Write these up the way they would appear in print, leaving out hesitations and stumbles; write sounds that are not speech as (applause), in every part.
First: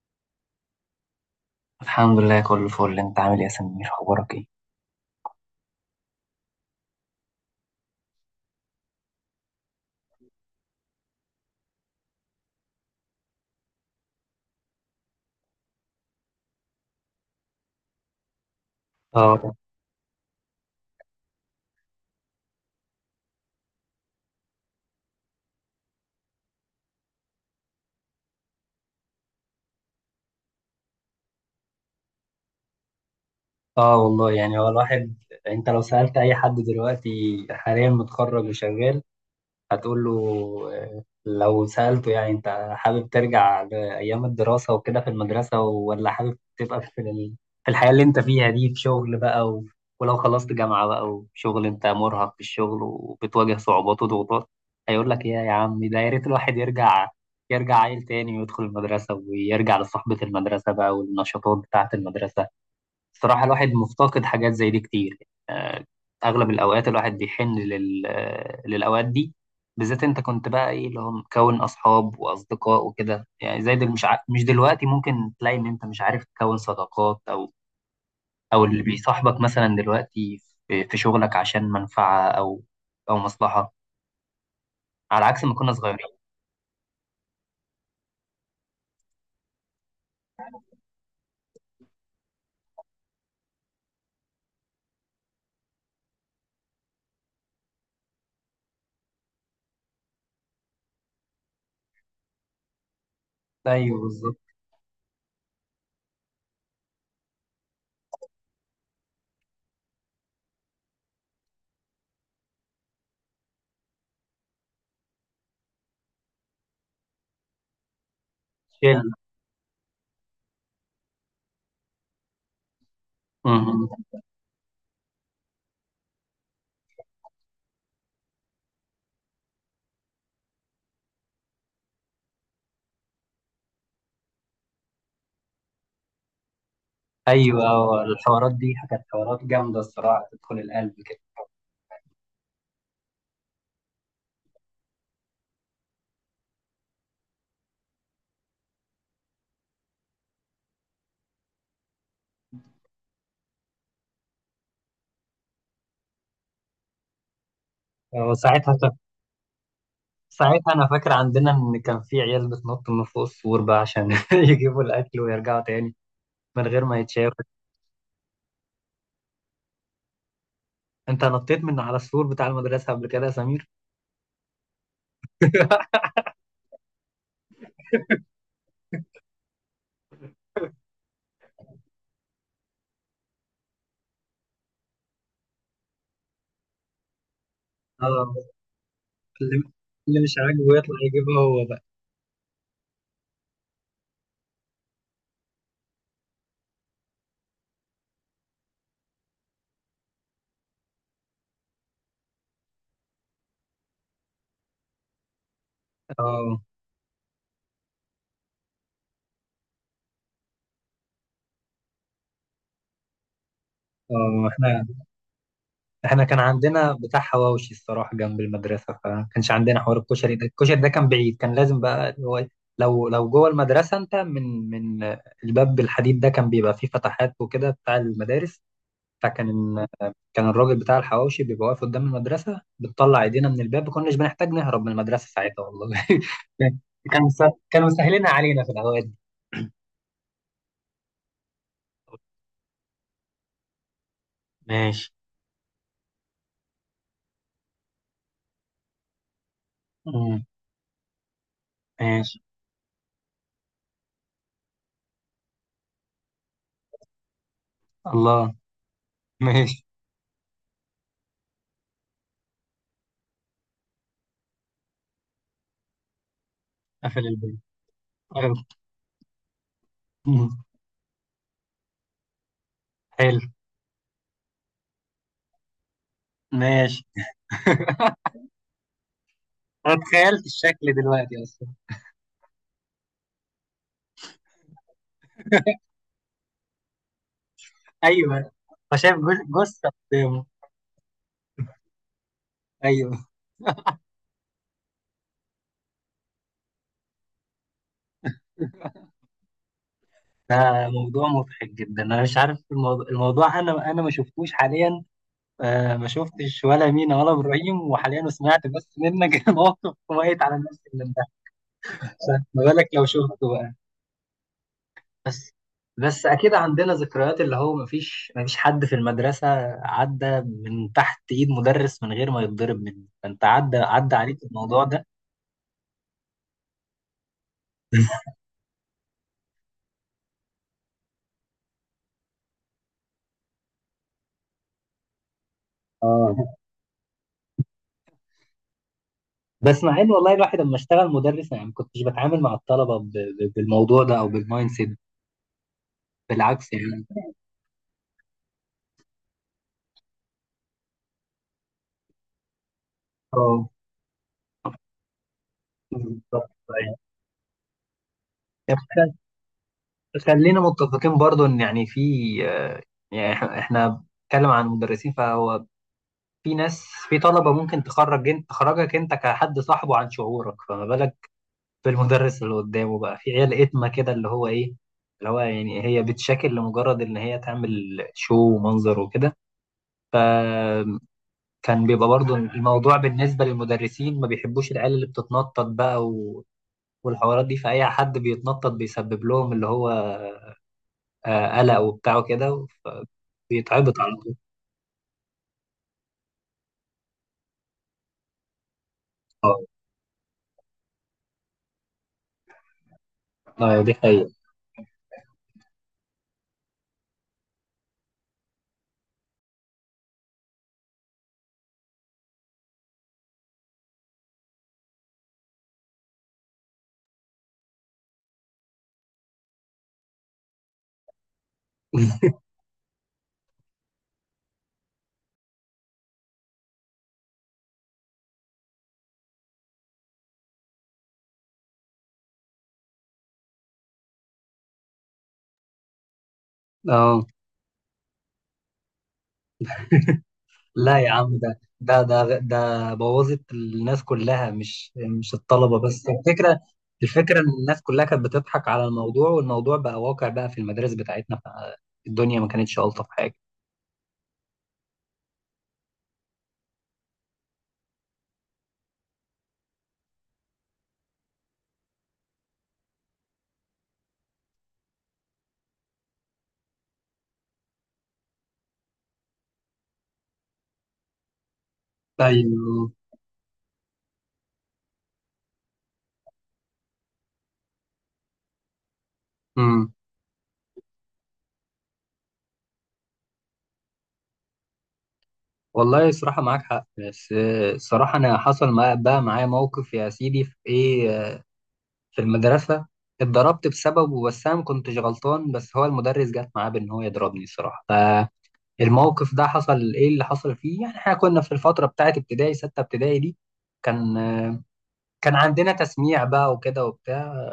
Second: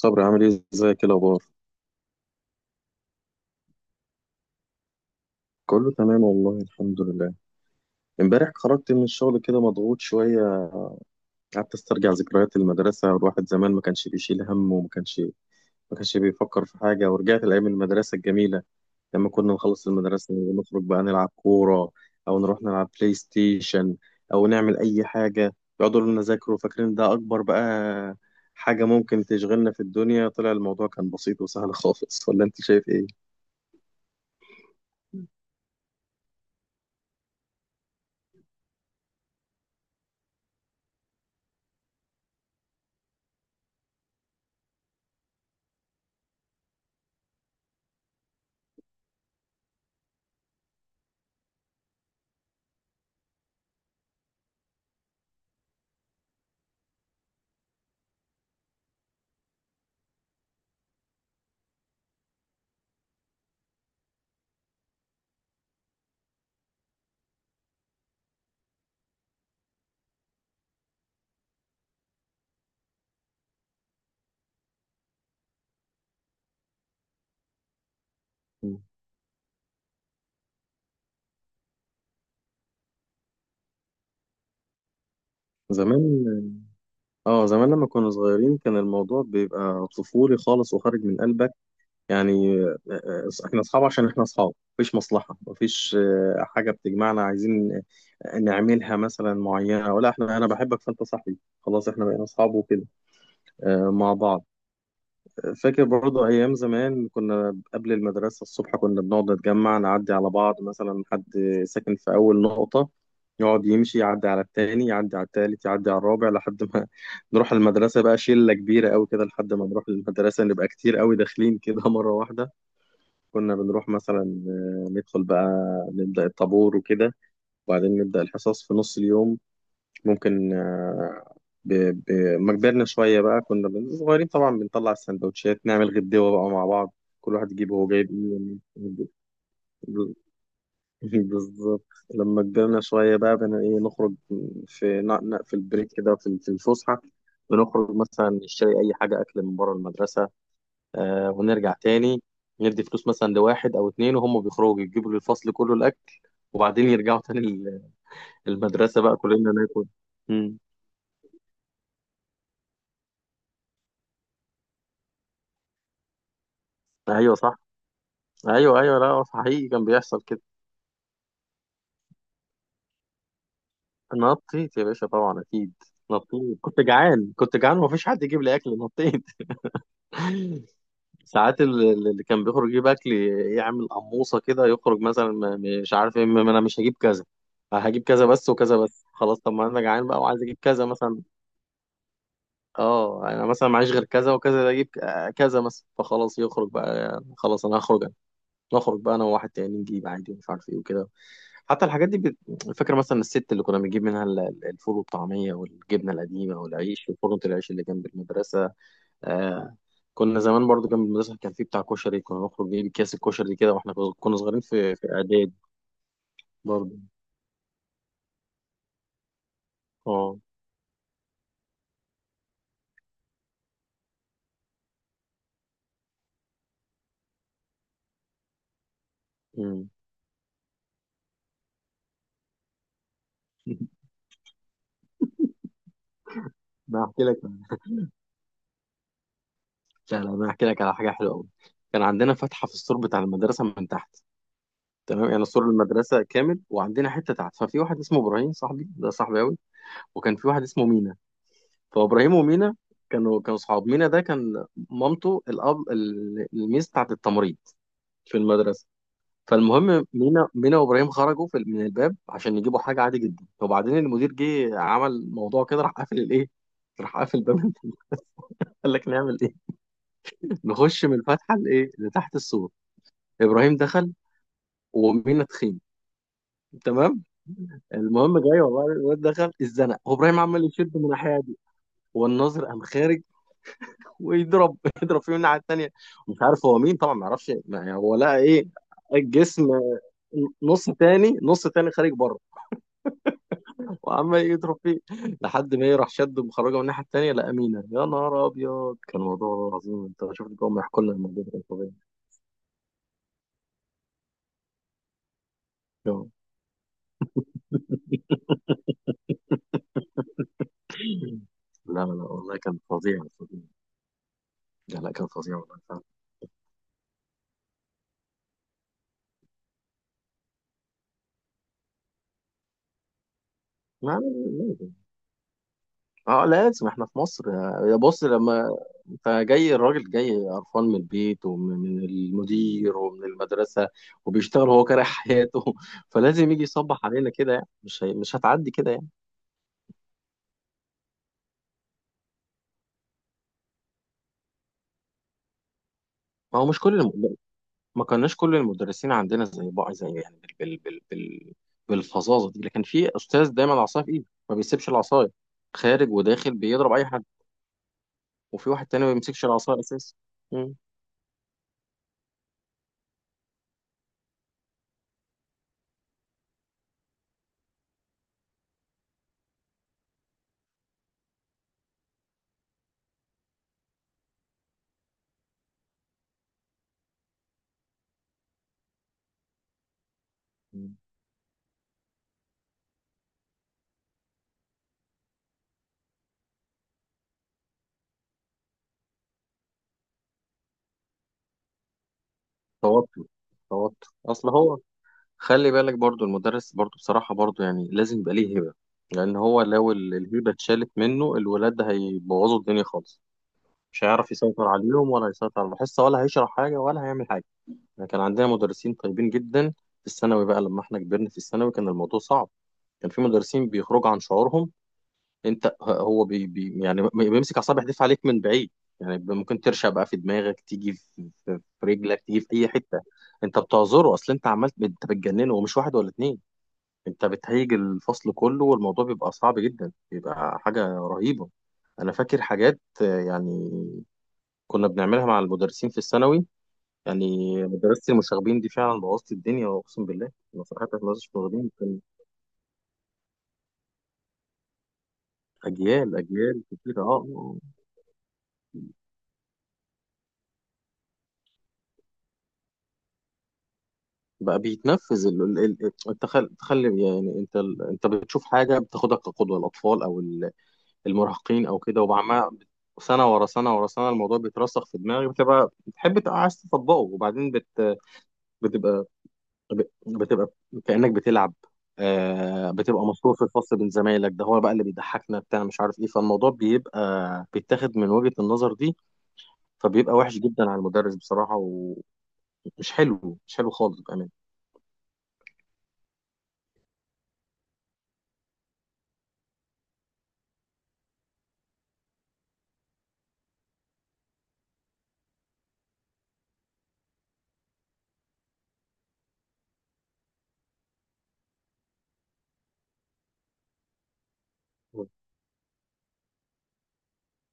صبري، عامل ايه؟ ازيك؟ إيه الاخبار؟ الحمد لله، كله فل. انت عامل ايه يا سمير؟ اخبارك ايه؟ كله تمام والله، الحمد لله. امبارح خرجت من الشغل كده مضغوط شويه، قعدت استرجع ذكريات المدرسه. الواحد زمان ما كانش بيشيل هم وما كانش ما كانش بيفكر في حاجه، ورجعت لايام المدرسه الجميله لما كنا اه، نخلص المدرسه ونخرج بقى نلعب كوره او نروح نلعب بلاي ستيشن او نعمل اي حاجه. يقعدوا يقولوا لنا ذاكروا، فاكرين ده اكبر بقى حاجه ممكن تشغلنا في الدنيا، طلع الموضوع كان بسيط وسهل خالص. ولا انت شايف ايه؟ اه. والله، يعني هو الواحد. انت لو سألت اي حد دلوقتي حاليا متخرج وشغال، هتقول له لو سألته يعني انت حابب ترجع لأيام الدراسة وكده في المدرسة، ولا حابب تبقى في الحياة اللي انت فيها دي في شغل بقى ولو خلصت جامعة بقى وشغل، انت مرهق في الشغل وبتواجه صعوبات وضغوطات، هيقول لك يا عم، ده يا ريت الواحد يرجع عيل تاني، ويدخل المدرسة ويرجع لصحبة المدرسة بقى والنشاطات بتاعة المدرسة. الصراحة الواحد مفتقد حاجات زي دي كتير. آه، أغلب الأوقات الواحد بيحن لل... آه، للأوقات دي. بالذات أنت كنت بقى إيه اللي هو مكون أصحاب وأصدقاء وكده، يعني زي دل مش دلوقتي ممكن تلاقي إن أنت مش عارف تكون صداقات، أو اللي بيصاحبك مثلا دلوقتي في شغلك عشان منفعة، أو مصلحة، على عكس ما كنا زمان، صغيرين. اه زمان لما كنا صغيرين كان الموضوع بيبقى طفولي خالص وخارج من قلبك. يعني احنا اصحاب عشان احنا اصحاب، مفيش مصلحة، مفيش حاجة بتجمعنا، عايزين نعملها مثلا معينة. ولا احنا انا بحبك فانت صاحبي، خلاص احنا بقينا اصحاب وكده أيوه، مع بالظبط. بعض. فاكر برضو أيام زمان كنا قبل المدرسة الصبح كنا بنقعد نتجمع، نعدي على بعض، مثلا حد ساكن في أول نقطة يقعد يمشي يعدي على التاني، يعدي على التالت، يعدي على الرابع، لحد ما (laughs) نروح المدرسة بقى شلة كبيرة أوي شل كده. لحد ما نروح المدرسة نبقى كتير أوي داخلين كده (laughs) مرة واحدة. كنا بنروح مهم. مثلا، ندخل بقى، نبدأ الطابور وكده، وبعدين نبدأ الحصص في نص اليوم. ممكن ب... ب... ما كبرنا شوية بقى كنا صغيرين طبعا، بنطلع السندوتشات نعمل غدوة بقى مع بعض، كل واحد يجيب هو أيوه. جايب ايه. الحوارات دي كانت يعني. حوارات جامدة الصراحة، (laughs) تدخل القلب كده. بالظبط. لما كبرنا شوية بقى بنا ايه، نخرج في في البريك كده، في الفسحة، بنخرج مثلا نشتري أي حاجة أكل من بره المدرسة، آه، ونرجع تاني. ندي فلوس مثلا لواحد أو اتنين وهم بيخرجوا يجيبوا للفصل كله الأكل، وبعدين يرجعوا تاني وساعتها المدرسة بقى كلنا ناكل. مم. ساعتها انا فاكر عندنا ان كان في عيال بتنط من فوق السور بقى عشان (laughs) يجيبوا الاكل ويرجعوا تاني من غير ما أيوه يتشافوا. صح، ايوه ايوه، لا هو حقيقي كان بيحصل كده. انت نطيت من على السور بتاع المدرسه قبل كده يا سمير؟ نطيت يا باشا طبعا، اكيد (laughs) نطيت. كنت جعان، كنت جعان ومفيش حد يجيب لي اكل، نطيت. (laughs) ساعات اللي كان بيخرج يجيب اكل يعمل قموصه كده، يخرج مثلا، مش عارف ايه، انا مش هجيب كذا، هجيب كذا بس اه. وكذا بس خلاص. طب اللي ما انا جعان اللي بقى مش وعايز اجيب عاجبه كذا يطلع مثلا. يجيبها هو بقى. اه انا مثلا معيش غير كذا وكذا، ده اجيب كذا مثلا، فخلاص يخرج بقى، خلاص انا هخرج انا. نخرج بقى انا وواحد تاني، نجيب عادي ومش عارف ايه وكده. حتى الحاجات دي فاكر مثلا الست اللي كنا بنجيب منها الفول والطعمية والجبنة القديمة اه، والعيش، وفرن العيش اللي جنب المدرسة. آه، كنا زمان برضو جنب المدرسة كان في بتاع كشري، كنا نخرج نجيب اكياس الكشري كده واحنا كنا اه. صغيرين احنا في إعداد. احنا كان عندنا برضو، بتاع حواوشي الصراحه جنب المدرسه، فما كانش عندنا حوار الكشري اه. ده الكشري ده كان بعيد، كان لازم بقى اللي هو إيه، لو جوه المدرسه، انت من الباب الحديد ده كان بيبقى فيه فتحات وكده بتاع المدارس. فكان أمم. كان الراجل بتاع الحواوشي بيبقى واقف قدام المدرسة، بتطلع ايدينا من الباب، ما (laughs) كناش بنحتاج نهرب من المدرسة ساعتها والله. انا (laughs) هحكي لك. كانوا مسهلينها علينا في الأوقات دي. لا لا، انا هحكي لك على حاجه حلوه قوي. كان عندنا فتحه في السور بتاع المدرسه من تحت. ماشي. تمام، يعني سور المدرسه كامل وعندنا حته تحت. ففي واحد اسمه ابراهيم، صاحبي، ده صاحبي قوي. وكان مم. في واحد اسمه مينا، فابراهيم ماشي. ومينا كانوا صحاب. مينا ده كان مامته الاب الميس بتاعت التمريض في الله. المدرسه. ماشي. فالمهم مينا وابراهيم خرجوا في من الباب عشان يجيبوا حاجه، عادي جدا. وبعدين المدير جه، عمل موضوع كده، راح قافل الايه، راح قفل قافل الباب. باب قفل. (laughs) قال لك نعمل ايه. مم. نخش من الفتحه لايه، لتحت السور. حلو. ابراهيم دخل، ومينا تخين. ماشي. تمام. المهم جاي والله، الواد دخل أنا اتزنق، وابراهيم تخيلت عمال الشكل يشد من الناحيه دلوقتي دي، أصلا. والناظر قام خارج ويضرب (laughs) يضرب فيه من الناحيه (laughs) التانيه. مش عارف هو مين طبعا، ما يعرفش يعني هو لقى أيوه. ايه، فشايف الجسم، جثة قدامه. نص تاني، نص تاني خارج بره، أيوه. وعمال يضرب فيه، لحد ما يروح شد مخرجه من الناحيه التانيه لقى مينا. يا نهار ابيض، كان موضوع عظيم. انت شفت بقى هم ده يحكوا لنا موضوع الموضوع ده، كان مضحك فظيع. جدا، أنا مش عارف الموضوع أنا ما شفتوش حاليا. آه، ما آه. شفتش ولا مينا ولا ابراهيم، وحاليا سمعت بس منك. (laughs) موقف كويس على الناس اللي انبهت. لا لا لا، والله ما كان بالك لو فظيع شفته فظيع. بقى. لا لا، كان بس فظيع والله فعلا. بس اكيد عندنا ذكريات، اللي هو ما فيش حد في المدرسه عدى من تحت ايد مدرس من غير ما يتضرب منه، فانت عدى ما- عليك الموضوع ده. اه لازم، احنا في مصر. يا بص، (laughs) لما انت جاي، الراجل جاي قرفان من البيت ومن المدير ومن المدرسة، وبيشتغل هو كاره حياته، (laughs) فلازم اه. يجي يصبح علينا كده يعني. مش هتعدي كده يعني. بس مع ان والله الواحد لما اشتغل مدرس يعني ما كنتش بتعامل مع الطلبه بالموضوع ده او بالمايند سيت، ما هو بالعكس مش كل يعني. ما كناش كل المدرسين عندنا زي بعض، زي يعني بالفظاظة دي، لكن في استاذ اه، دايما العصاية في ايده، ما بيسيبش العصاية، خارج بالظبط. وداخل بيضرب اي حد. وفي واحد تاني ما بيمسكش العصاية اساسا. خلينا مم. متفقين برضو ان يعني في، آه، يعني احنا بنتكلم عن مدرسين، فهو في ناس، في طلبة ممكن تخرجك انت كحد صاحبه عن شعورك، فما بالك بالمدرس اللي قدامه بقى في عيال اتمة كده، اللي هو ايه، اللي هو يعني هي بتشاكل لمجرد ان هي تعمل شو ومنظر وكده. فكان بيبقى برضو الموضوع بالنسبة للمدرسين ما بيحبوش العيال اللي بتتنطط بقى والحوارات دي فأي حد بيتنطط بيسبب لهم اللي هو قلق وبتاع وكده، توتر. بيتعبط توتر، على طول. اصل هو، خلي بالك برضو، المدرس برضو بصراحة برضو يعني لازم يبقى ليه هبة، لأن اه، هو لو الهبة اتشالت منه الولاد ده هيبوظوا الدنيا خالص، اه، دي مش حقيقة. هيعرف يسيطر عليهم ولا هيسيطر على الحصة، ولا هيشرح حاجة ولا هيعمل حاجة. احنا كان عندنا مدرسين طيبين جدا. في الثانوي بقى لما احنا كبرنا في الثانوي كان الموضوع صعب، كان في مدرسين بيخرجوا عن شعورهم. انت هو بي يعني بيمسك أعصاب، يحدف عليك من بعيد. يعني ممكن ترشق بقى في دماغك، تيجي في في رجلك، (laughs) تيجي في أي حتة. انت بتعذره، اصل انت عملت، انت بتجننه، ومش واحد ولا اتنين، انت بتهيج الفصل كله، والموضوع بيبقى صعب جدا، بيبقى حاجة رهيبة. انا فاكر حاجات يعني كنا بنعملها مع المدرسين في الثانوي. اه. يعني مدرسة المشاغبين دي فعلا بوظت الدنيا، اقسم بالله، انا صراحة لا في يا مدرسة عم، ده المشاغبين كان ده ده ده بوظت الناس كلها، مش الطلبة بس. اجيال، الفكرة، اجيال كتيرة. اه الفكرة ان آه. الناس كلها كانت بتضحك على الموضوع والموضوع بقى واقع بقى في المدارس بتاعتنا، فالدنيا ما كانتش ألطف حاجة. بقى بيتنفذ انت تخلي يعني، انت انت بتشوف حاجة بتاخدها كقدوة، الاطفال او المراهقين او كده، وبعمها سنة ورا سنة ورا سنة، الموضوع بيترسخ في دماغي، بتبقى بتحب، تبقى عايز تطبقه، وبعدين بتبقى بتبقى كأنك بتلعب. آه ايوه. بتبقى مشهور في الفصل بين زمايلك، ده هو بقى اللي بيضحكنا بتاع مش عارف ايه، فالموضوع بيبقى بيتاخد من وجهة النظر دي. امم فبيبقى وحش جدا على المدرس بصراحة، ومش حلو، مش حلو خالص، بأمانة. والله صراحة معاك حق، بس الصراحة انا حصل بقى معايا موقف يا سيدي في ايه، في المدرسة. اتضربت بسببه، بس أنا ما كنتش غلطان، بس هو المدرس جت معاه بإن هو يضربني الصراحة. فالموقف ده حصل إيه اللي حصل فيه، يعني إحنا كنا في الفترة بتاعة ابتدائي ستة ابتدائي دي، كان مم. كان عندنا تسميع بقى وكده وبتاع.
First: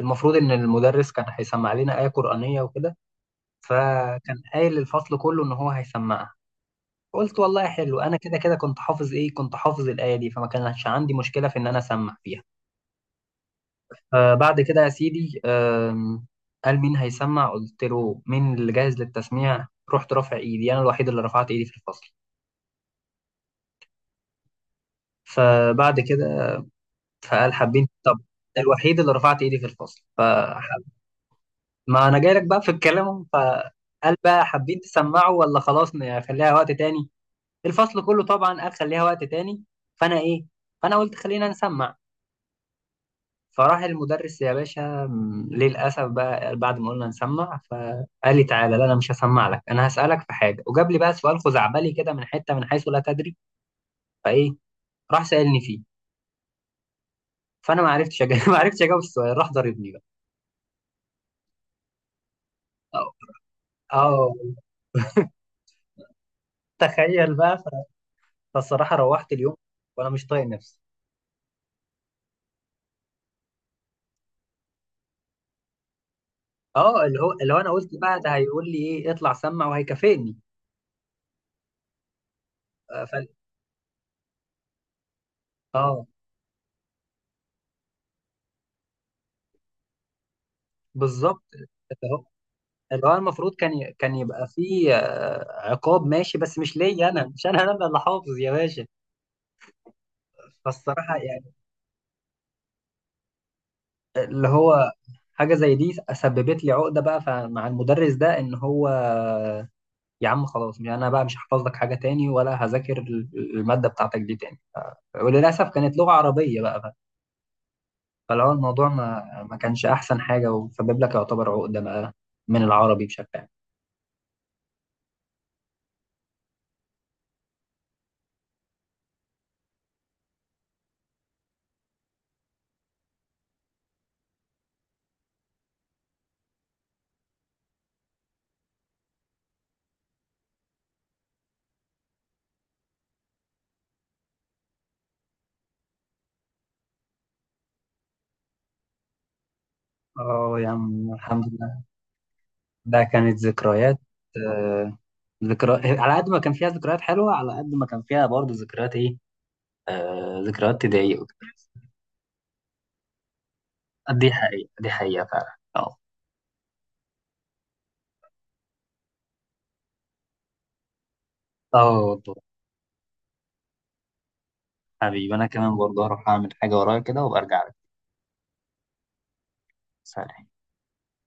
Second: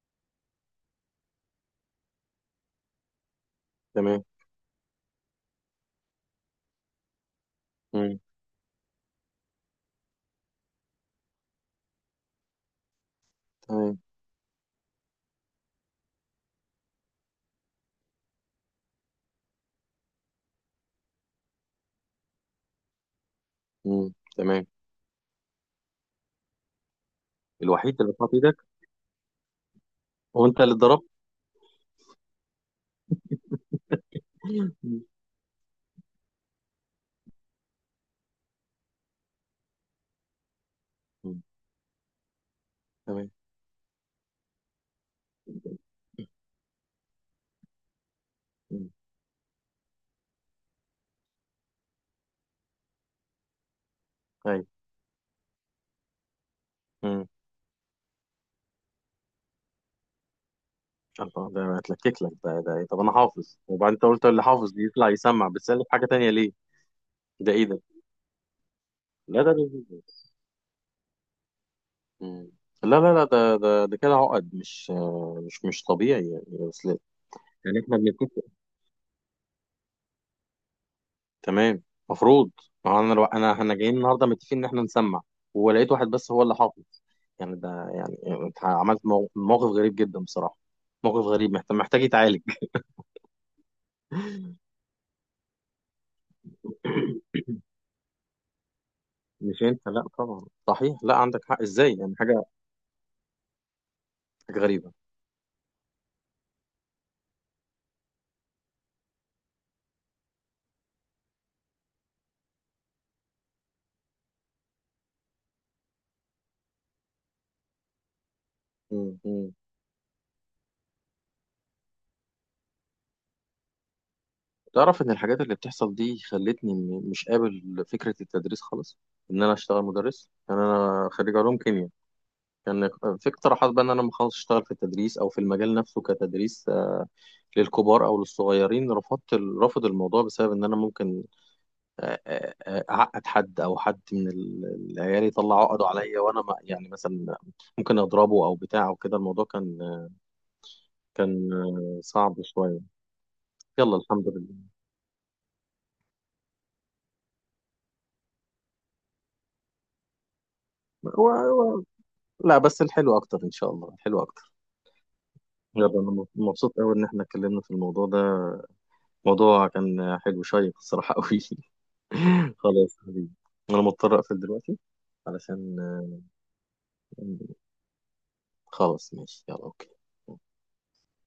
المفروض إن المدرس كان هيسمع لنا آية قرآنية وكده، تمام. فكان قايل للفصل كله إن هو هيسمعها. قلت والله حلو، أنا مم. كده كده كنت حافظ إيه، كنت حافظ الآية دي، فما كانش عندي مشكلة في إن أنا أسمع فيها. تمام. آه، بعد كده يا سيدي، قال مين هيسمع؟ قلت له مين اللي جاهز للتسميع؟ رحت رافع ايدي، انا الوحيد اللي رفعت ايدي في الفصل. مم. تمام. فبعد كده فقال حابين، الوحيد اللي طب حاطط ايدك. الوحيد اللي رفعت ايدي في الفصل هو انت اللي فحب. اتضربت. ما انا جاي لك بقى في الكلام أهو. فقال بقى حابين مم. تسمعوا ولا خلاص نخليها وقت تاني؟ الفصل كله طبعا قال خليها وقت تاني. فانا ايه فانا قلت مم. خلينا نسمع. تمام. فراح المدرس يا باشا، للأسف بقى بعد ما قلنا نسمع فقال لي تعالى، لا مم. أنا مش هسمع لك، أنا هسألك في حاجة، وجاب لي بقى سؤال خزعبلي كده من حتة من حيث لا تدري. فإيه ايوه. راح سألني فيه، مم. فأنا ما عرفتش أجاوب. (laughs) ما عرفتش أجاوب السؤال، راح ضربني بقى. الله، ده اتلكك لك ده، ده إيه؟ طب أه، انا حافظ، وبعدين انت قلت آه، اللي حافظ دي يطلع يسمع، بتسألني في حاجة تانية ليه؟ تخيل ده بقى ايه ده؟ فالصراحة روحت لا اليوم وأنا مش طايق نفسي. مم. لا لا لا، ده كده عقد، مش مش طبيعي يعني اصل. أه، اللي هو أنا يعني قلت احنا بقى ده بنتفق، هيقول لي إيه، اطلع سمع وهيكافئني. تمام، مفروض. ما هو آه، ف... انا لو، انا احنا جايين النهارده متفقين ان احنا نسمع، ولقيت أه، واحد بس هو اللي حاطط، يعني ده يعني، انت عملت موقف غريب جدا بصراحه، موقف بالظبط. غريب، محتاج يتعالج. اللي هو المفروض كان يبقى فيه عقاب ماشي، بس مش ليا انا، مش انا (coughs) انا اللي حافظ يا باشا. مش انت، لا طبعا، صحيح، فالصراحه لا عندك يعني، حق، ازاي يعني، حاجه، اللي حاجه هو غريبه. حاجه زي دي سببت لي عقده بقى مع المدرس ده ان هو يا عم خلاص، يعني انا بقى مش هحفظ لك حاجه تاني ولا هذاكر الماده بتاعتك دي تاني. وللاسف كانت لغه عربيه بقى فاللي هو الموضوع ما مم. ما كانش احسن حاجه وسبب لك يعتبر عقده بقى من العربي بشكل عام. تعرف إن الحاجات اللي بتحصل دي خلتني، مش قابل فكرة التدريس خالص، إن أنا أشتغل مدرس. يعني أنا خريج علوم كيمياء، كان في اقتراحات بقى إن أنا لما أخلص أشتغل في التدريس أو في المجال نفسه كتدريس للكبار أو للصغيرين. رفضت رافض الموضوع بسبب إن أنا ممكن أعقد حد، أو حد من العيال يطلع عقده عليا، وأنا يعني مثلا ممكن أضربه أو بتاع أو كده. الموضوع كان، اه يا عم الحمد كان لله، صعب شوية. ده كانت يلا ذكريات. الحمد آه ذكرى على قد ما كان فيها ذكريات حلوة، على قد ما كان فيها برضه ذكريات إيه، ذكريات تضايق وكده. لله. لا بس الحلو اكتر ان شاء الله، الحلو دي اكتر. حقيقة، دي حقيقة فعلا. اه. يلا انا مبسوط قوي ان احنا اتكلمنا في الموضوع ده، موضوع كان حلو، شيق الصراحه قوي. اه والله. (laughs) خلاص يا حبيبي، انا مضطر اقفل دلوقتي حبيبي أنا علشان، كمان برضه هروح أعمل حاجة ورايا كده وبرجع لك. خلاص ماشي، يلا اوكي. سلام.